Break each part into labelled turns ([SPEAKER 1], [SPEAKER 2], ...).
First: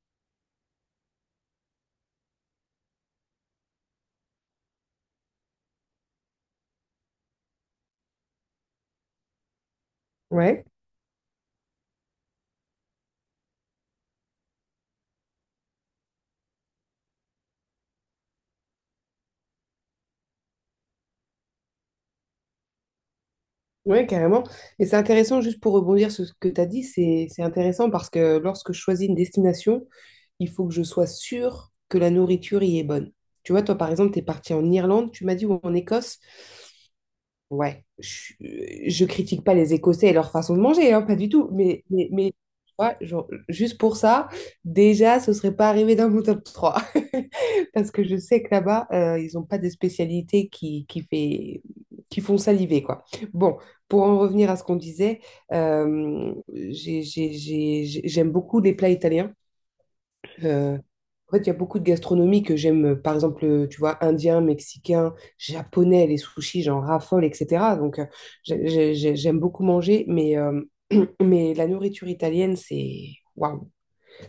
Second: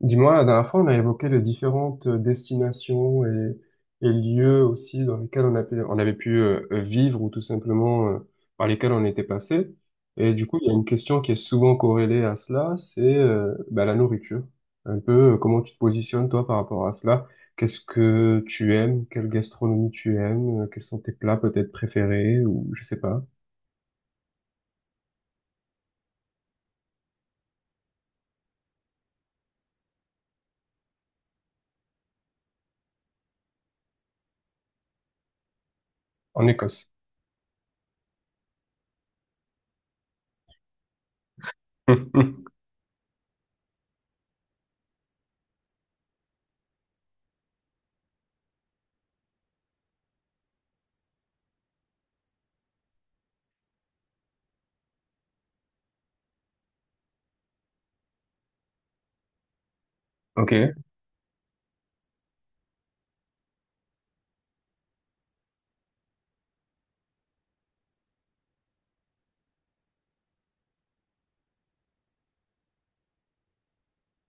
[SPEAKER 1] Dis-moi, la dernière fois, on a évoqué les différentes destinations et lieux aussi dans lesquels on avait pu vivre ou tout simplement par lesquels on était passé. Et du coup,
[SPEAKER 2] Ouais,
[SPEAKER 1] il y a une question qui est souvent corrélée à cela, c'est la nourriture. Un peu, comment tu te positionnes toi par rapport à cela? Qu'est-ce que tu aimes? Quelle gastronomie tu aimes? Quels sont tes plats peut-être préférés ou je sais pas,
[SPEAKER 2] ouais, carrément. Et c'est intéressant, juste pour rebondir sur ce que tu as dit, c'est intéressant parce que lorsque je choisis une destination, il faut que je sois sûre que la nourriture y est bonne. Tu vois, toi, par exemple, tu es parti en Irlande, tu m'as dit, ou en Écosse.
[SPEAKER 1] en Écosse.
[SPEAKER 2] Ouais, je critique pas les Écossais et leur façon de manger, hein, pas du tout, mais tu vois, genre, juste pour ça, déjà, ce serait pas arrivé dans mon top 3. Parce que je sais que là-bas, ils ont pas des spécialités qui font saliver, quoi. Bon, pour en revenir à ce qu'on disait, j'aime beaucoup les plats italiens.
[SPEAKER 1] Ok.
[SPEAKER 2] Euh, en fait, il y a beaucoup de gastronomie que j'aime, par exemple, tu vois, indien, mexicain, japonais, les sushis, j'en raffole, etc. Donc, j'aime beaucoup manger, mais, mais la nourriture italienne, c'est. Waouh!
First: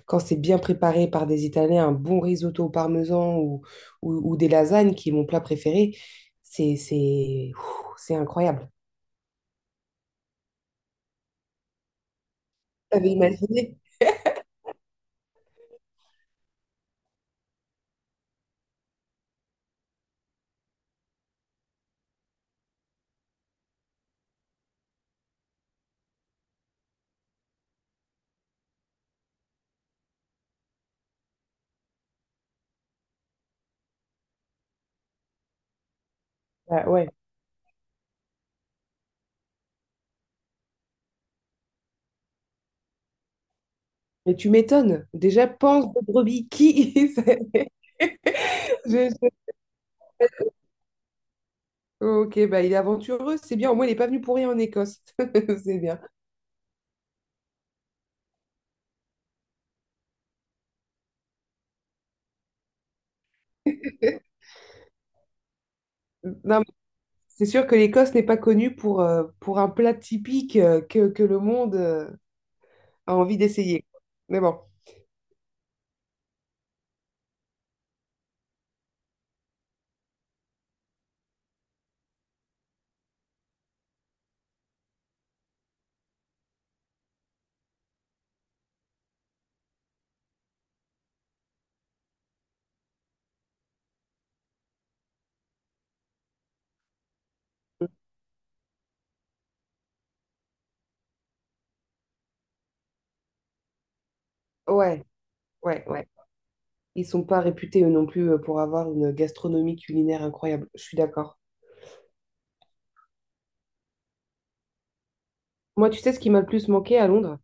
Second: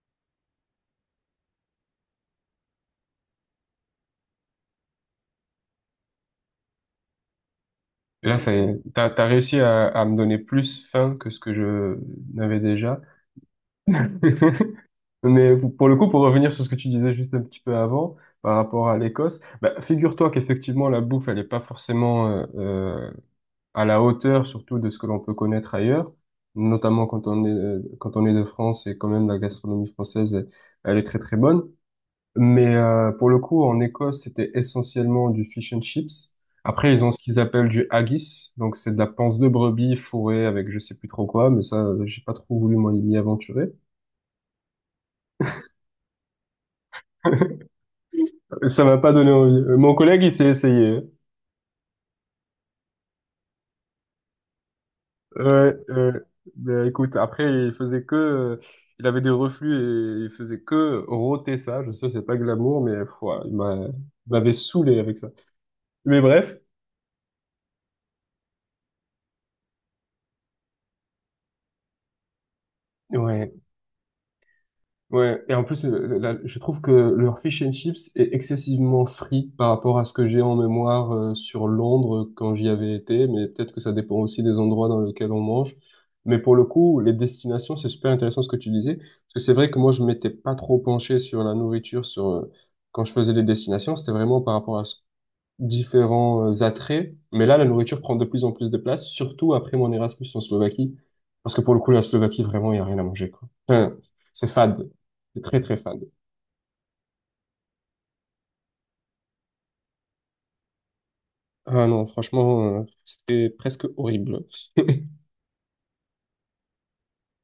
[SPEAKER 2] Quand c'est bien préparé par des Italiens, un bon risotto au parmesan ou des lasagnes, qui est mon plat préféré, c'est ouh, c'est
[SPEAKER 1] Et là, ça y
[SPEAKER 2] incroyable.
[SPEAKER 1] est, t'as réussi à me donner plus faim que ce que je n'avais déjà.
[SPEAKER 2] T'avais imaginé?
[SPEAKER 1] Mais pour le coup, pour revenir sur ce que tu disais juste un petit peu avant, par rapport à l'Écosse, bah, figure-toi qu'effectivement, la bouffe, elle n'est pas forcément à la hauteur, surtout de ce que l'on peut connaître ailleurs, notamment quand on est de France, et quand même la gastronomie française, elle est très très bonne. Mais pour le coup, en Écosse, c'était essentiellement du fish and chips.
[SPEAKER 2] Ah
[SPEAKER 1] Après, ils
[SPEAKER 2] ouais.
[SPEAKER 1] ont ce qu'ils appellent du haggis, donc c'est de la panse de brebis fourrée avec je sais plus trop quoi, mais ça, j'ai pas trop voulu m'y aventurer.
[SPEAKER 2] Mais tu m'étonnes. Déjà, pense de brebis c'est-
[SPEAKER 1] Ça m'a pas donné
[SPEAKER 2] je-
[SPEAKER 1] envie. Mon collègue, il s'est essayé.
[SPEAKER 2] Ok, bah il est aventureux, c'est bien. Au moins, il n'est pas venu pour rien en Écosse.
[SPEAKER 1] Ouais,
[SPEAKER 2] C'est bien.
[SPEAKER 1] bah, écoute, après, il faisait que, il avait des reflux et il faisait que rôter ça. Je sais, c'est pas glamour, mais pff, ouais, il m'avait saoulé avec ça. Mais bref,
[SPEAKER 2] Non, mais c'est sûr que l'Écosse n'est pas connue pour un plat typique que le monde a envie
[SPEAKER 1] ouais.
[SPEAKER 2] d'essayer. Mais bon,
[SPEAKER 1] Ouais, et en plus, je trouve que leur fish and chips est excessivement free par rapport à ce que j'ai en mémoire sur Londres quand j'y avais été, mais peut-être que ça dépend aussi des endroits dans lesquels on mange. Mais pour le coup, les destinations, c'est super intéressant ce que tu disais, parce que c'est vrai que moi, je m'étais pas trop penché sur la nourriture, sur quand je faisais des destinations, c'était vraiment par rapport à ce différents attraits. Mais là, la nourriture prend de plus en plus de place, surtout après mon Erasmus en Slovaquie. Parce que pour le coup, la Slovaquie, vraiment, il n'y a rien à manger, quoi. Enfin, c'est fade.
[SPEAKER 2] ouais,
[SPEAKER 1] C'est très, très
[SPEAKER 2] ouais,
[SPEAKER 1] fade.
[SPEAKER 2] ouais. Ils sont pas réputés eux non plus pour avoir une gastronomie culinaire incroyable. Je suis d'accord.
[SPEAKER 1] Ah non, franchement, c'était presque horrible.
[SPEAKER 2] Moi, tu sais ce qui m'a le plus manqué à Londres?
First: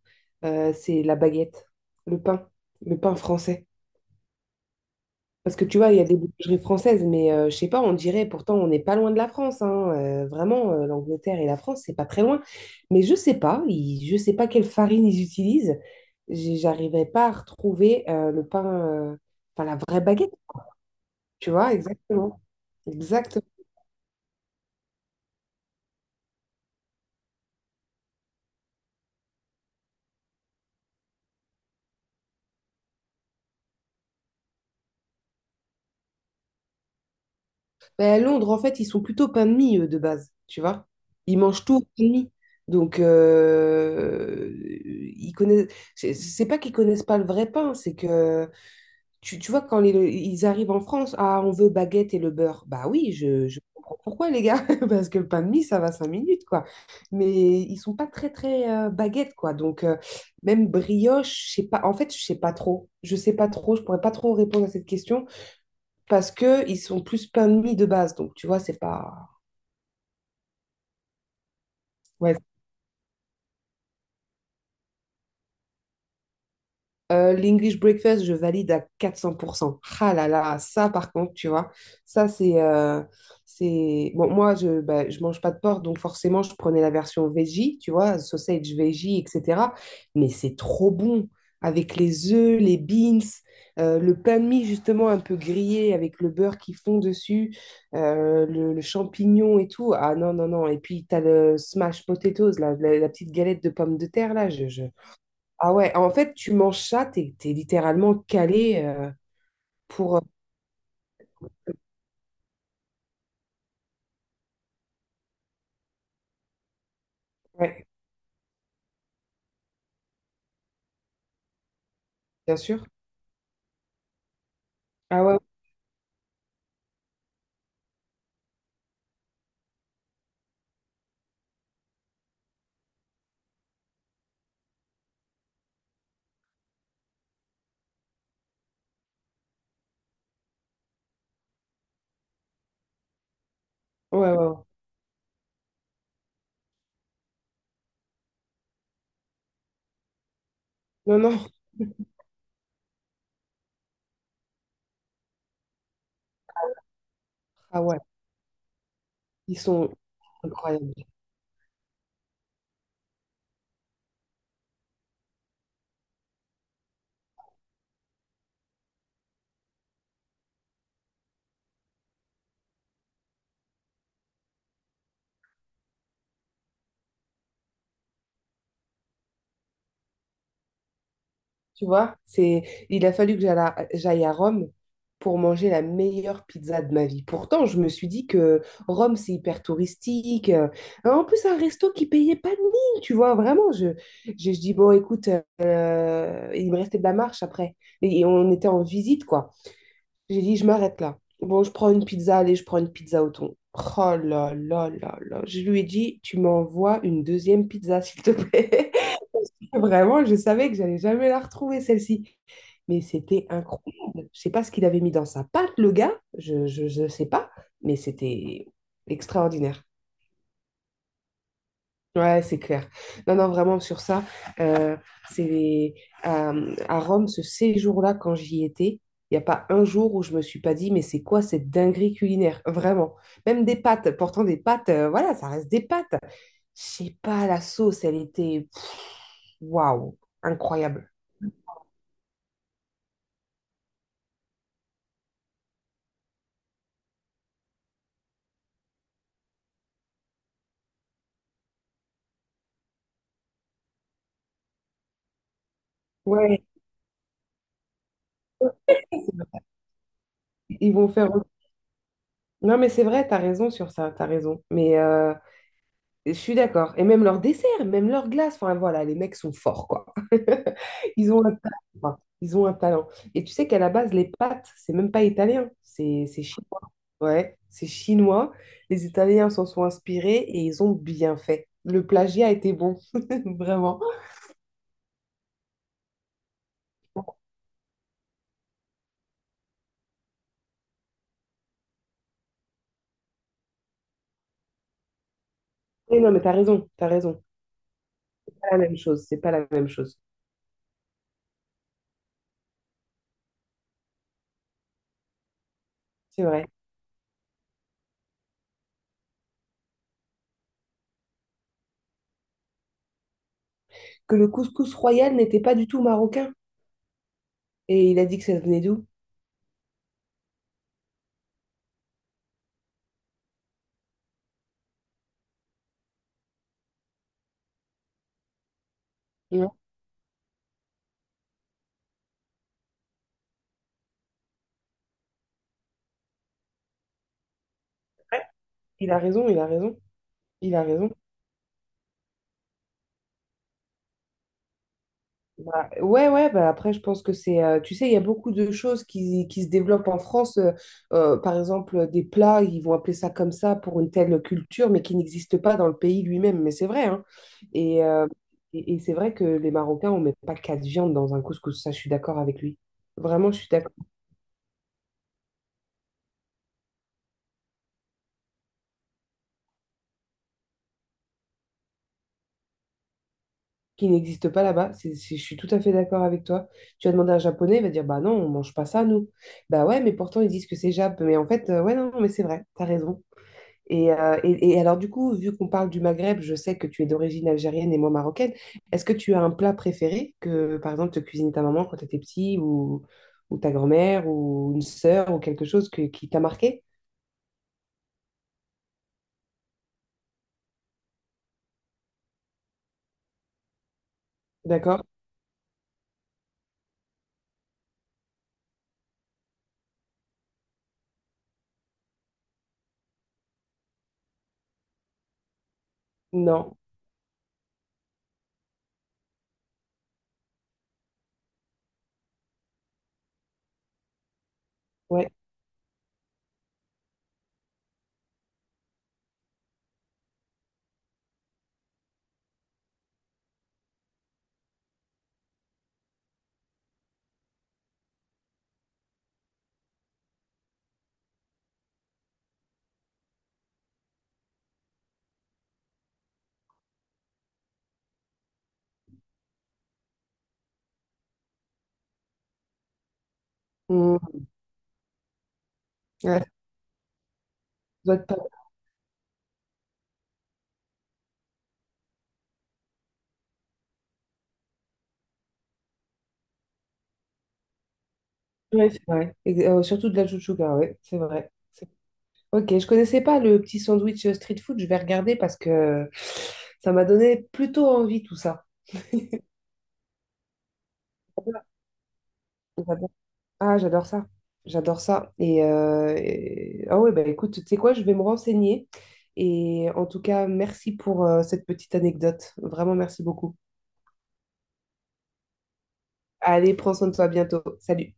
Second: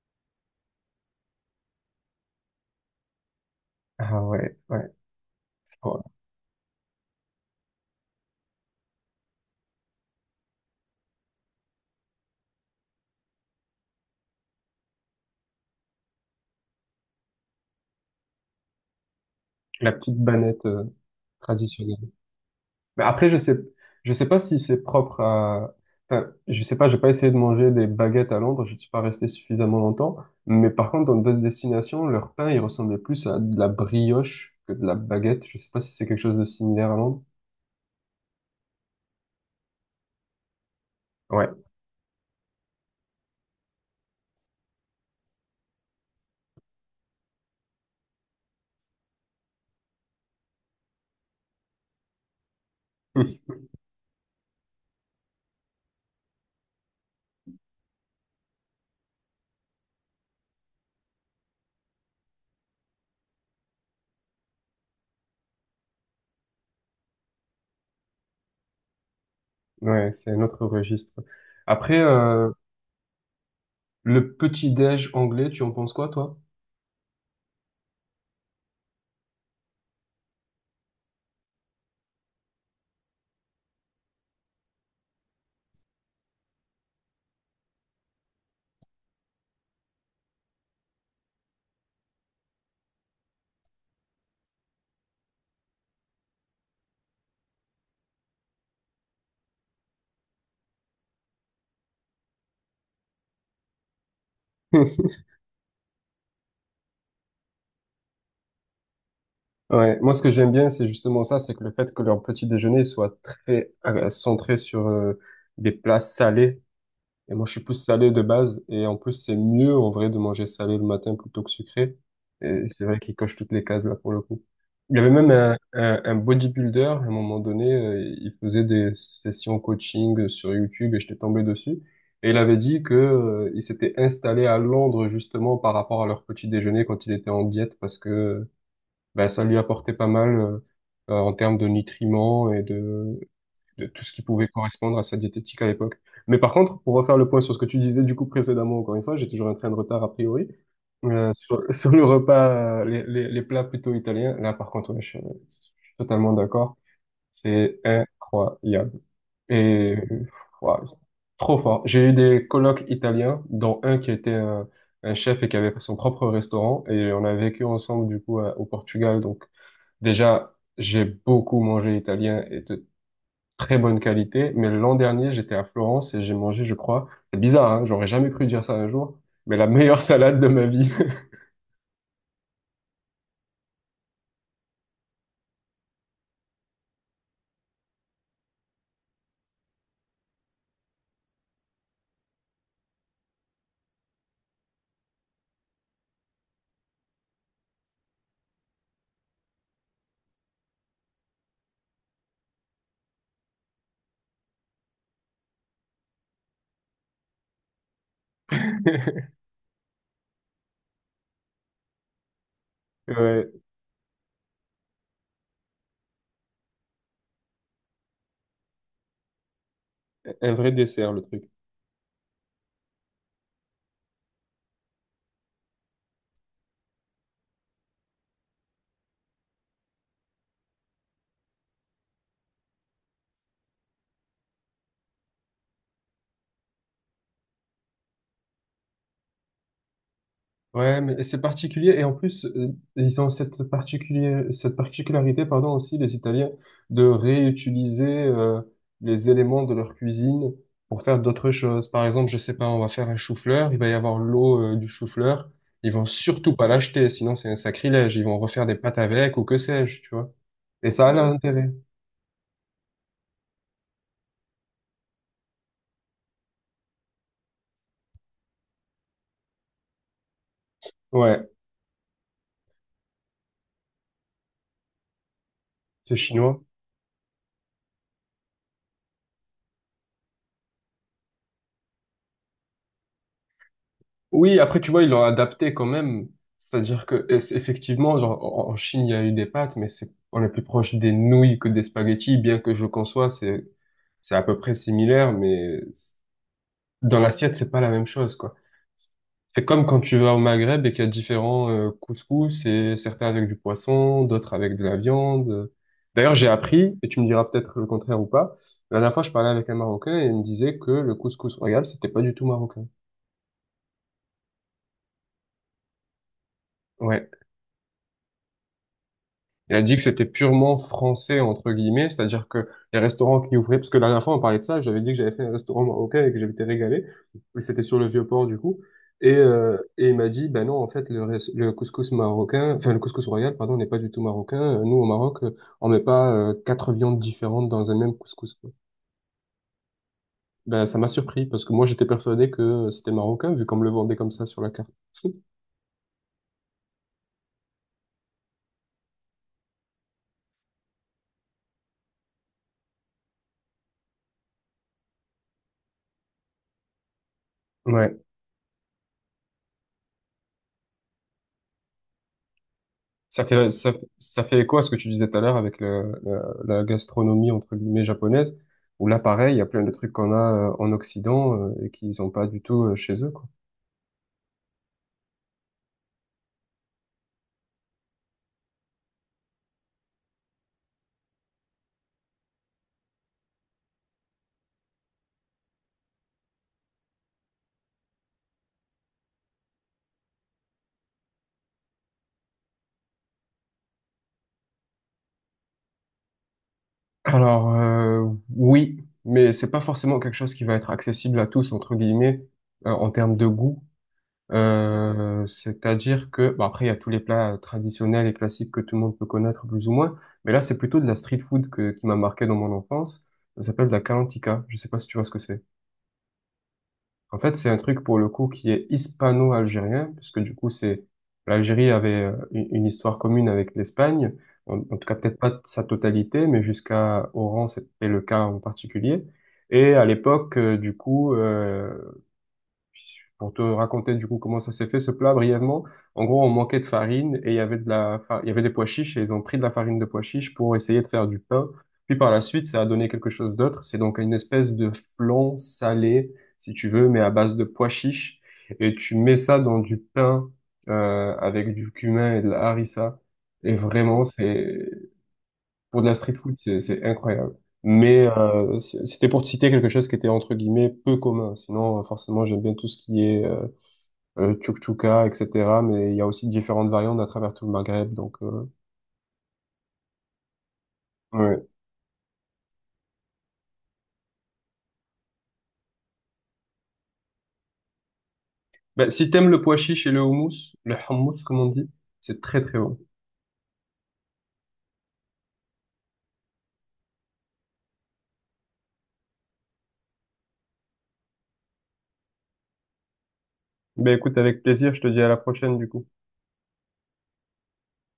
[SPEAKER 2] C'est la baguette, le pain, le pain français.
[SPEAKER 1] Ah ouais, ouais.
[SPEAKER 2] Parce que tu vois, il y
[SPEAKER 1] Oh,
[SPEAKER 2] a des boulangeries françaises, mais je sais pas, on dirait pourtant on n'est pas loin de la France, hein. Vraiment, l'Angleterre et la France, c'est pas très loin. Mais je sais pas, je sais pas quelle farine ils utilisent. J'arrivais pas à retrouver le pain, enfin la
[SPEAKER 1] la
[SPEAKER 2] vraie
[SPEAKER 1] petite
[SPEAKER 2] baguette,
[SPEAKER 1] banette,
[SPEAKER 2] tu vois,
[SPEAKER 1] traditionnelle.
[SPEAKER 2] exactement.
[SPEAKER 1] Mais après,
[SPEAKER 2] Exact.
[SPEAKER 1] je sais pas si c'est propre à. Enfin, je sais pas, j'ai pas essayé de manger des baguettes à Londres, je suis pas resté suffisamment longtemps. Mais par contre, dans d'autres destinations, leur pain, il ressemblait plus à de la brioche que de la baguette. Je sais pas si c'est quelque chose de similaire à Londres.
[SPEAKER 2] Mais à Londres, en fait, ils sont plutôt pain de mie, eux, de base, tu vois. Ils
[SPEAKER 1] Ouais,
[SPEAKER 2] mangent tout au pain de mie. Donc, ils connaissent. C'est pas qu'ils connaissent pas le vrai pain, c'est que. Tu vois, quand ils arrivent en France, ah, on veut baguette et le beurre. Bah oui, je comprends pourquoi, les gars, parce que le pain de mie, ça va 5 minutes, quoi. Mais ils sont pas très, très baguette, quoi. Donc, même brioche, je sais pas, en fait, je sais pas trop. Je sais pas trop, je pourrais pas trop répondre à cette question parce que ils sont plus pain de mie de base. Donc, tu vois, c'est pas.
[SPEAKER 1] ouais, c'est un autre registre. Après,
[SPEAKER 2] Ouais.
[SPEAKER 1] le petit-déj anglais, tu en penses quoi, toi?
[SPEAKER 2] L'English breakfast, je valide à 400%. Ah là là, ça par contre, tu vois, ça c'est. C'est. Bon, moi, je bah, je mange pas de porc, donc forcément, je prenais la version veggie, tu vois, sausage veggie, etc. Mais c'est trop bon avec les œufs, les beans, le pain de mie justement un peu grillé avec le beurre qui fond dessus, le champignon et tout. Ah non, non, non. Et puis, tu as le smash potatoes, la petite galette de pommes de terre, là, ah ouais, en fait, tu manges ça, t'es littéralement calé
[SPEAKER 1] Ouais, moi
[SPEAKER 2] pour...
[SPEAKER 1] ce
[SPEAKER 2] euh,
[SPEAKER 1] que j'aime bien, c'est justement ça, c'est que le fait que leur petit déjeuner soit très centré sur des plats salés. Et moi je suis plus
[SPEAKER 2] Ouais,
[SPEAKER 1] salé de base, et en plus c'est mieux en vrai de manger salé le matin plutôt que sucré.
[SPEAKER 2] bien
[SPEAKER 1] Et
[SPEAKER 2] sûr.
[SPEAKER 1] c'est vrai qu'ils cochent toutes les cases là pour le coup. Il y avait
[SPEAKER 2] Ah
[SPEAKER 1] même
[SPEAKER 2] ouais,
[SPEAKER 1] un bodybuilder, à un moment donné, il faisait des sessions coaching sur YouTube et j'étais tombé dessus. Et il avait dit que, il s'était installé à Londres justement par rapport à leur petit déjeuner quand il était en diète parce que ben, ça lui apportait pas mal en termes de nutriments de tout ce
[SPEAKER 2] ouais,
[SPEAKER 1] qui
[SPEAKER 2] ouais.
[SPEAKER 1] pouvait
[SPEAKER 2] Ouais.
[SPEAKER 1] correspondre à sa diététique à l'époque. Mais par contre, pour refaire le point sur ce que tu disais du coup précédemment, encore une fois, j'ai toujours un train de retard a priori.
[SPEAKER 2] Non, non,
[SPEAKER 1] Sur, sur le repas, les plats plutôt italiens, là par contre, ouais, je suis totalement d'accord. C'est
[SPEAKER 2] ah ouais,
[SPEAKER 1] incroyable.
[SPEAKER 2] ils sont
[SPEAKER 1] Et ouais,
[SPEAKER 2] incroyables.
[SPEAKER 1] c'est trop fort. J'ai eu des colocs italiens, dont un qui était un chef et qui avait son propre restaurant. Et on a vécu ensemble du coup au Portugal. Donc déjà, j'ai beaucoup mangé italien et de très bonne qualité, mais l'an dernier, j'étais à Florence et j'ai mangé, je crois, c'est bizarre, hein, j'aurais jamais cru dire ça un jour, mais la meilleure salade de ma vie.
[SPEAKER 2] Tu vois, c'est. Il a fallu que j'aille à Rome pour manger la meilleure pizza de ma vie. Pourtant, je me suis dit que Rome, c'est hyper touristique. En plus, un resto qui payait pas de mine, tu vois, vraiment. Je dis, bon, écoute, il me restait de la marche après. Et on était en visite, quoi. J'ai dit, je m'arrête là. Bon, je prends une pizza, allez, je prends une pizza au thon. Oh là là là là. Je lui ai dit, tu m'envoies une deuxième pizza, s'il te plaît. Vraiment, je savais que j'allais jamais la retrouver, celle-ci. Mais c'était
[SPEAKER 1] Ouais,
[SPEAKER 2] incroyable. Je sais pas ce qu'il avait mis dans sa pâte, le gars. Je sais pas. Mais c'était extraordinaire.
[SPEAKER 1] un vrai dessert, le truc.
[SPEAKER 2] Ouais, c'est clair. Non, non, vraiment, sur ça, euh, c'est à, Rome, ce séjour-là, quand j'y étais, il n'y a pas un jour où je me suis pas dit, mais c'est quoi cette dinguerie culinaire? Vraiment. Même des pâtes, pourtant des pâtes, voilà, ça reste des pâtes. Je sais pas, la sauce, elle était, pff, waouh,
[SPEAKER 1] Ouais,
[SPEAKER 2] incroyable.
[SPEAKER 1] mais c'est particulier et en plus ils ont cette particulier cette particularité pardon aussi les Italiens de réutiliser les éléments de leur cuisine pour faire d'autres choses. Par exemple, je sais pas, on va faire un chou-fleur, il va y avoir l'eau du chou-fleur, ils vont surtout
[SPEAKER 2] Ouais,
[SPEAKER 1] pas l'acheter sinon c'est un sacrilège, ils vont refaire des pâtes avec ou que sais-je, tu vois. Et
[SPEAKER 2] ils
[SPEAKER 1] ça
[SPEAKER 2] vont
[SPEAKER 1] a
[SPEAKER 2] faire.
[SPEAKER 1] l'intérêt.
[SPEAKER 2] Non, mais c'est vrai, t'as raison sur ça, t'as raison. Mais je suis d'accord. Et même leur dessert, même leur glace, enfin voilà, les mecs sont forts, quoi. Ils ont
[SPEAKER 1] Ouais,
[SPEAKER 2] un talent, quoi. Ils ont un talent. Et tu sais qu'à la base, les pâtes, c'est même pas italien,
[SPEAKER 1] c'est
[SPEAKER 2] c'est
[SPEAKER 1] chinois.
[SPEAKER 2] chinois. Ouais, c'est chinois. Les Italiens s'en sont inspirés et ils ont bien fait. Le plagiat était bon, vraiment.
[SPEAKER 1] Oui, après, tu vois, ils l'ont adapté quand même. C'est-à-dire que, effectivement, genre, en Chine, il y a eu des pâtes, mais c'est, on est plus proche des nouilles que des spaghettis, bien que je conçois, c'est à peu près similaire, mais
[SPEAKER 2] Et non, mais t'as raison, t'as
[SPEAKER 1] dans
[SPEAKER 2] raison.
[SPEAKER 1] l'assiette, c'est pas la même chose,
[SPEAKER 2] C'est
[SPEAKER 1] quoi.
[SPEAKER 2] pas la même chose, c'est pas
[SPEAKER 1] C'est
[SPEAKER 2] la
[SPEAKER 1] comme
[SPEAKER 2] même
[SPEAKER 1] quand tu
[SPEAKER 2] chose.
[SPEAKER 1] vas au Maghreb et qu'il y a différents couscous, et certains avec du poisson, d'autres avec de la viande. D'ailleurs,
[SPEAKER 2] C'est
[SPEAKER 1] j'ai
[SPEAKER 2] vrai.
[SPEAKER 1] appris, et tu me diras peut-être le contraire ou pas, la dernière fois, je parlais avec un Marocain et il me disait que le couscous royal, c'était pas du tout marocain.
[SPEAKER 2] Que le couscous royal n'était pas du tout marocain.
[SPEAKER 1] Ouais.
[SPEAKER 2] Et il a dit que ça venait d'où?
[SPEAKER 1] Il a dit que c'était purement français, entre guillemets, c'est-à-dire que les restaurants qui ouvraient, parce que la dernière fois on parlait de ça, j'avais dit que j'avais fait un restaurant marocain et que j'avais été régalé, et c'était sur le Vieux-Port du coup,
[SPEAKER 2] Non.
[SPEAKER 1] et il m'a dit, ben non, en fait, le couscous marocain, enfin le couscous royal, pardon, n'est pas du tout marocain, nous au Maroc, on met pas quatre viandes différentes dans un même
[SPEAKER 2] Ouais,
[SPEAKER 1] couscous, quoi.
[SPEAKER 2] il a raison, il a raison, il a
[SPEAKER 1] Ben ça m'a
[SPEAKER 2] raison.
[SPEAKER 1] surpris, parce que moi j'étais persuadé que c'était marocain, vu qu'on me le vendait comme ça sur la carte.
[SPEAKER 2] Bah, ouais, ouais, bah après, je pense que c'est. Tu sais, il y a beaucoup de choses qui se développent en France. Par exemple, des plats, ils vont appeler ça comme ça pour une telle culture, mais qui n'existe pas dans le pays lui-même. Mais c'est vrai, hein. Et,
[SPEAKER 1] Ouais.
[SPEAKER 2] euh, et, c'est vrai que les Marocains, on met pas quatre viandes dans un couscous. Ça, je suis d'accord avec lui.
[SPEAKER 1] Ça
[SPEAKER 2] Vraiment, je suis
[SPEAKER 1] fait,
[SPEAKER 2] d'accord.
[SPEAKER 1] ça, ça fait écho à ce que tu disais tout à l'heure avec la gastronomie, entre guillemets, japonaise, où là, pareil, il y a plein de trucs qu'on a en Occident et qu'ils n'ont pas du tout chez eux, quoi.
[SPEAKER 2] Qui n'existe pas là-bas. Je suis tout à fait d'accord avec toi. Tu vas demander à un Japonais, il va dire, bah non, on mange pas ça, nous. Bah ouais, mais pourtant, ils disent que c'est Jap. Mais en fait, ouais, non, non, mais c'est vrai, t'as raison. Et, alors, du coup, vu qu'on parle du Maghreb, je sais que tu es d'origine algérienne et moi marocaine. Est-ce que tu as un plat préféré que, par exemple, te cuisine ta maman quand tu étais petit ou, ta grand-mère ou une sœur ou quelque chose qui t'a marqué?
[SPEAKER 1] Alors, oui, mais c'est pas forcément quelque chose qui va être accessible à tous, entre guillemets, en termes de goût.
[SPEAKER 2] D'accord?
[SPEAKER 1] C'est-à-dire que, bah, après, il y a tous les plats traditionnels et classiques que tout le monde peut connaître plus ou moins, mais là, c'est plutôt de la street food que, qui m'a marqué dans mon enfance. Ça s'appelle de la kalantika. Je sais pas si tu vois ce que c'est.
[SPEAKER 2] Non.
[SPEAKER 1] En fait, c'est un truc pour le coup qui est hispano-algérien, puisque du coup, c'est l'Algérie avait une histoire commune avec l'Espagne, en tout cas
[SPEAKER 2] Ouais.
[SPEAKER 1] peut-être pas sa totalité, mais jusqu'à Oran, c'était le cas en particulier. Et à l'époque, pour te raconter du coup comment ça s'est fait ce plat brièvement, en gros on manquait de farine et il y avait il y avait des pois chiches et ils ont pris de la farine de pois chiches pour essayer de faire du pain. Puis par la suite ça a donné quelque chose d'autre. C'est donc une espèce de flan salé si tu veux, mais à base de pois chiches et tu mets ça dans du pain avec du cumin et de la harissa. Et
[SPEAKER 2] Hmm.
[SPEAKER 1] vraiment c'est pour de la street
[SPEAKER 2] Ouais, ça
[SPEAKER 1] food c'est incroyable.
[SPEAKER 2] doit être
[SPEAKER 1] Mais c'était pour te citer quelque chose qui était entre guillemets peu commun. Sinon, forcément, j'aime bien tout ce qui est tchouk-tchouka, etc. Mais il y a aussi différentes variantes à travers tout le Maghreb. Donc,
[SPEAKER 2] ouais, c'est vrai. Et, surtout de la chouchouka, ouais, c'est vrai.
[SPEAKER 1] ouais.
[SPEAKER 2] Ok, je connaissais pas le petit sandwich street food, je vais regarder parce que ça m'a donné plutôt envie tout ça.
[SPEAKER 1] Bah, si t'aimes le pois chiche et le houmous, le hummus, comme on dit, c'est très très bon.
[SPEAKER 2] J'adore- Ah, j'adore ça. J'adore ça. Ah ouais, bah écoute, tu sais quoi, je vais me renseigner. Et en tout cas, merci pour cette petite anecdote. Vraiment, merci beaucoup.
[SPEAKER 1] Ben écoute, avec plaisir, je te dis à la prochaine du coup.
[SPEAKER 2] Allez, prends soin de toi à bientôt. Salut.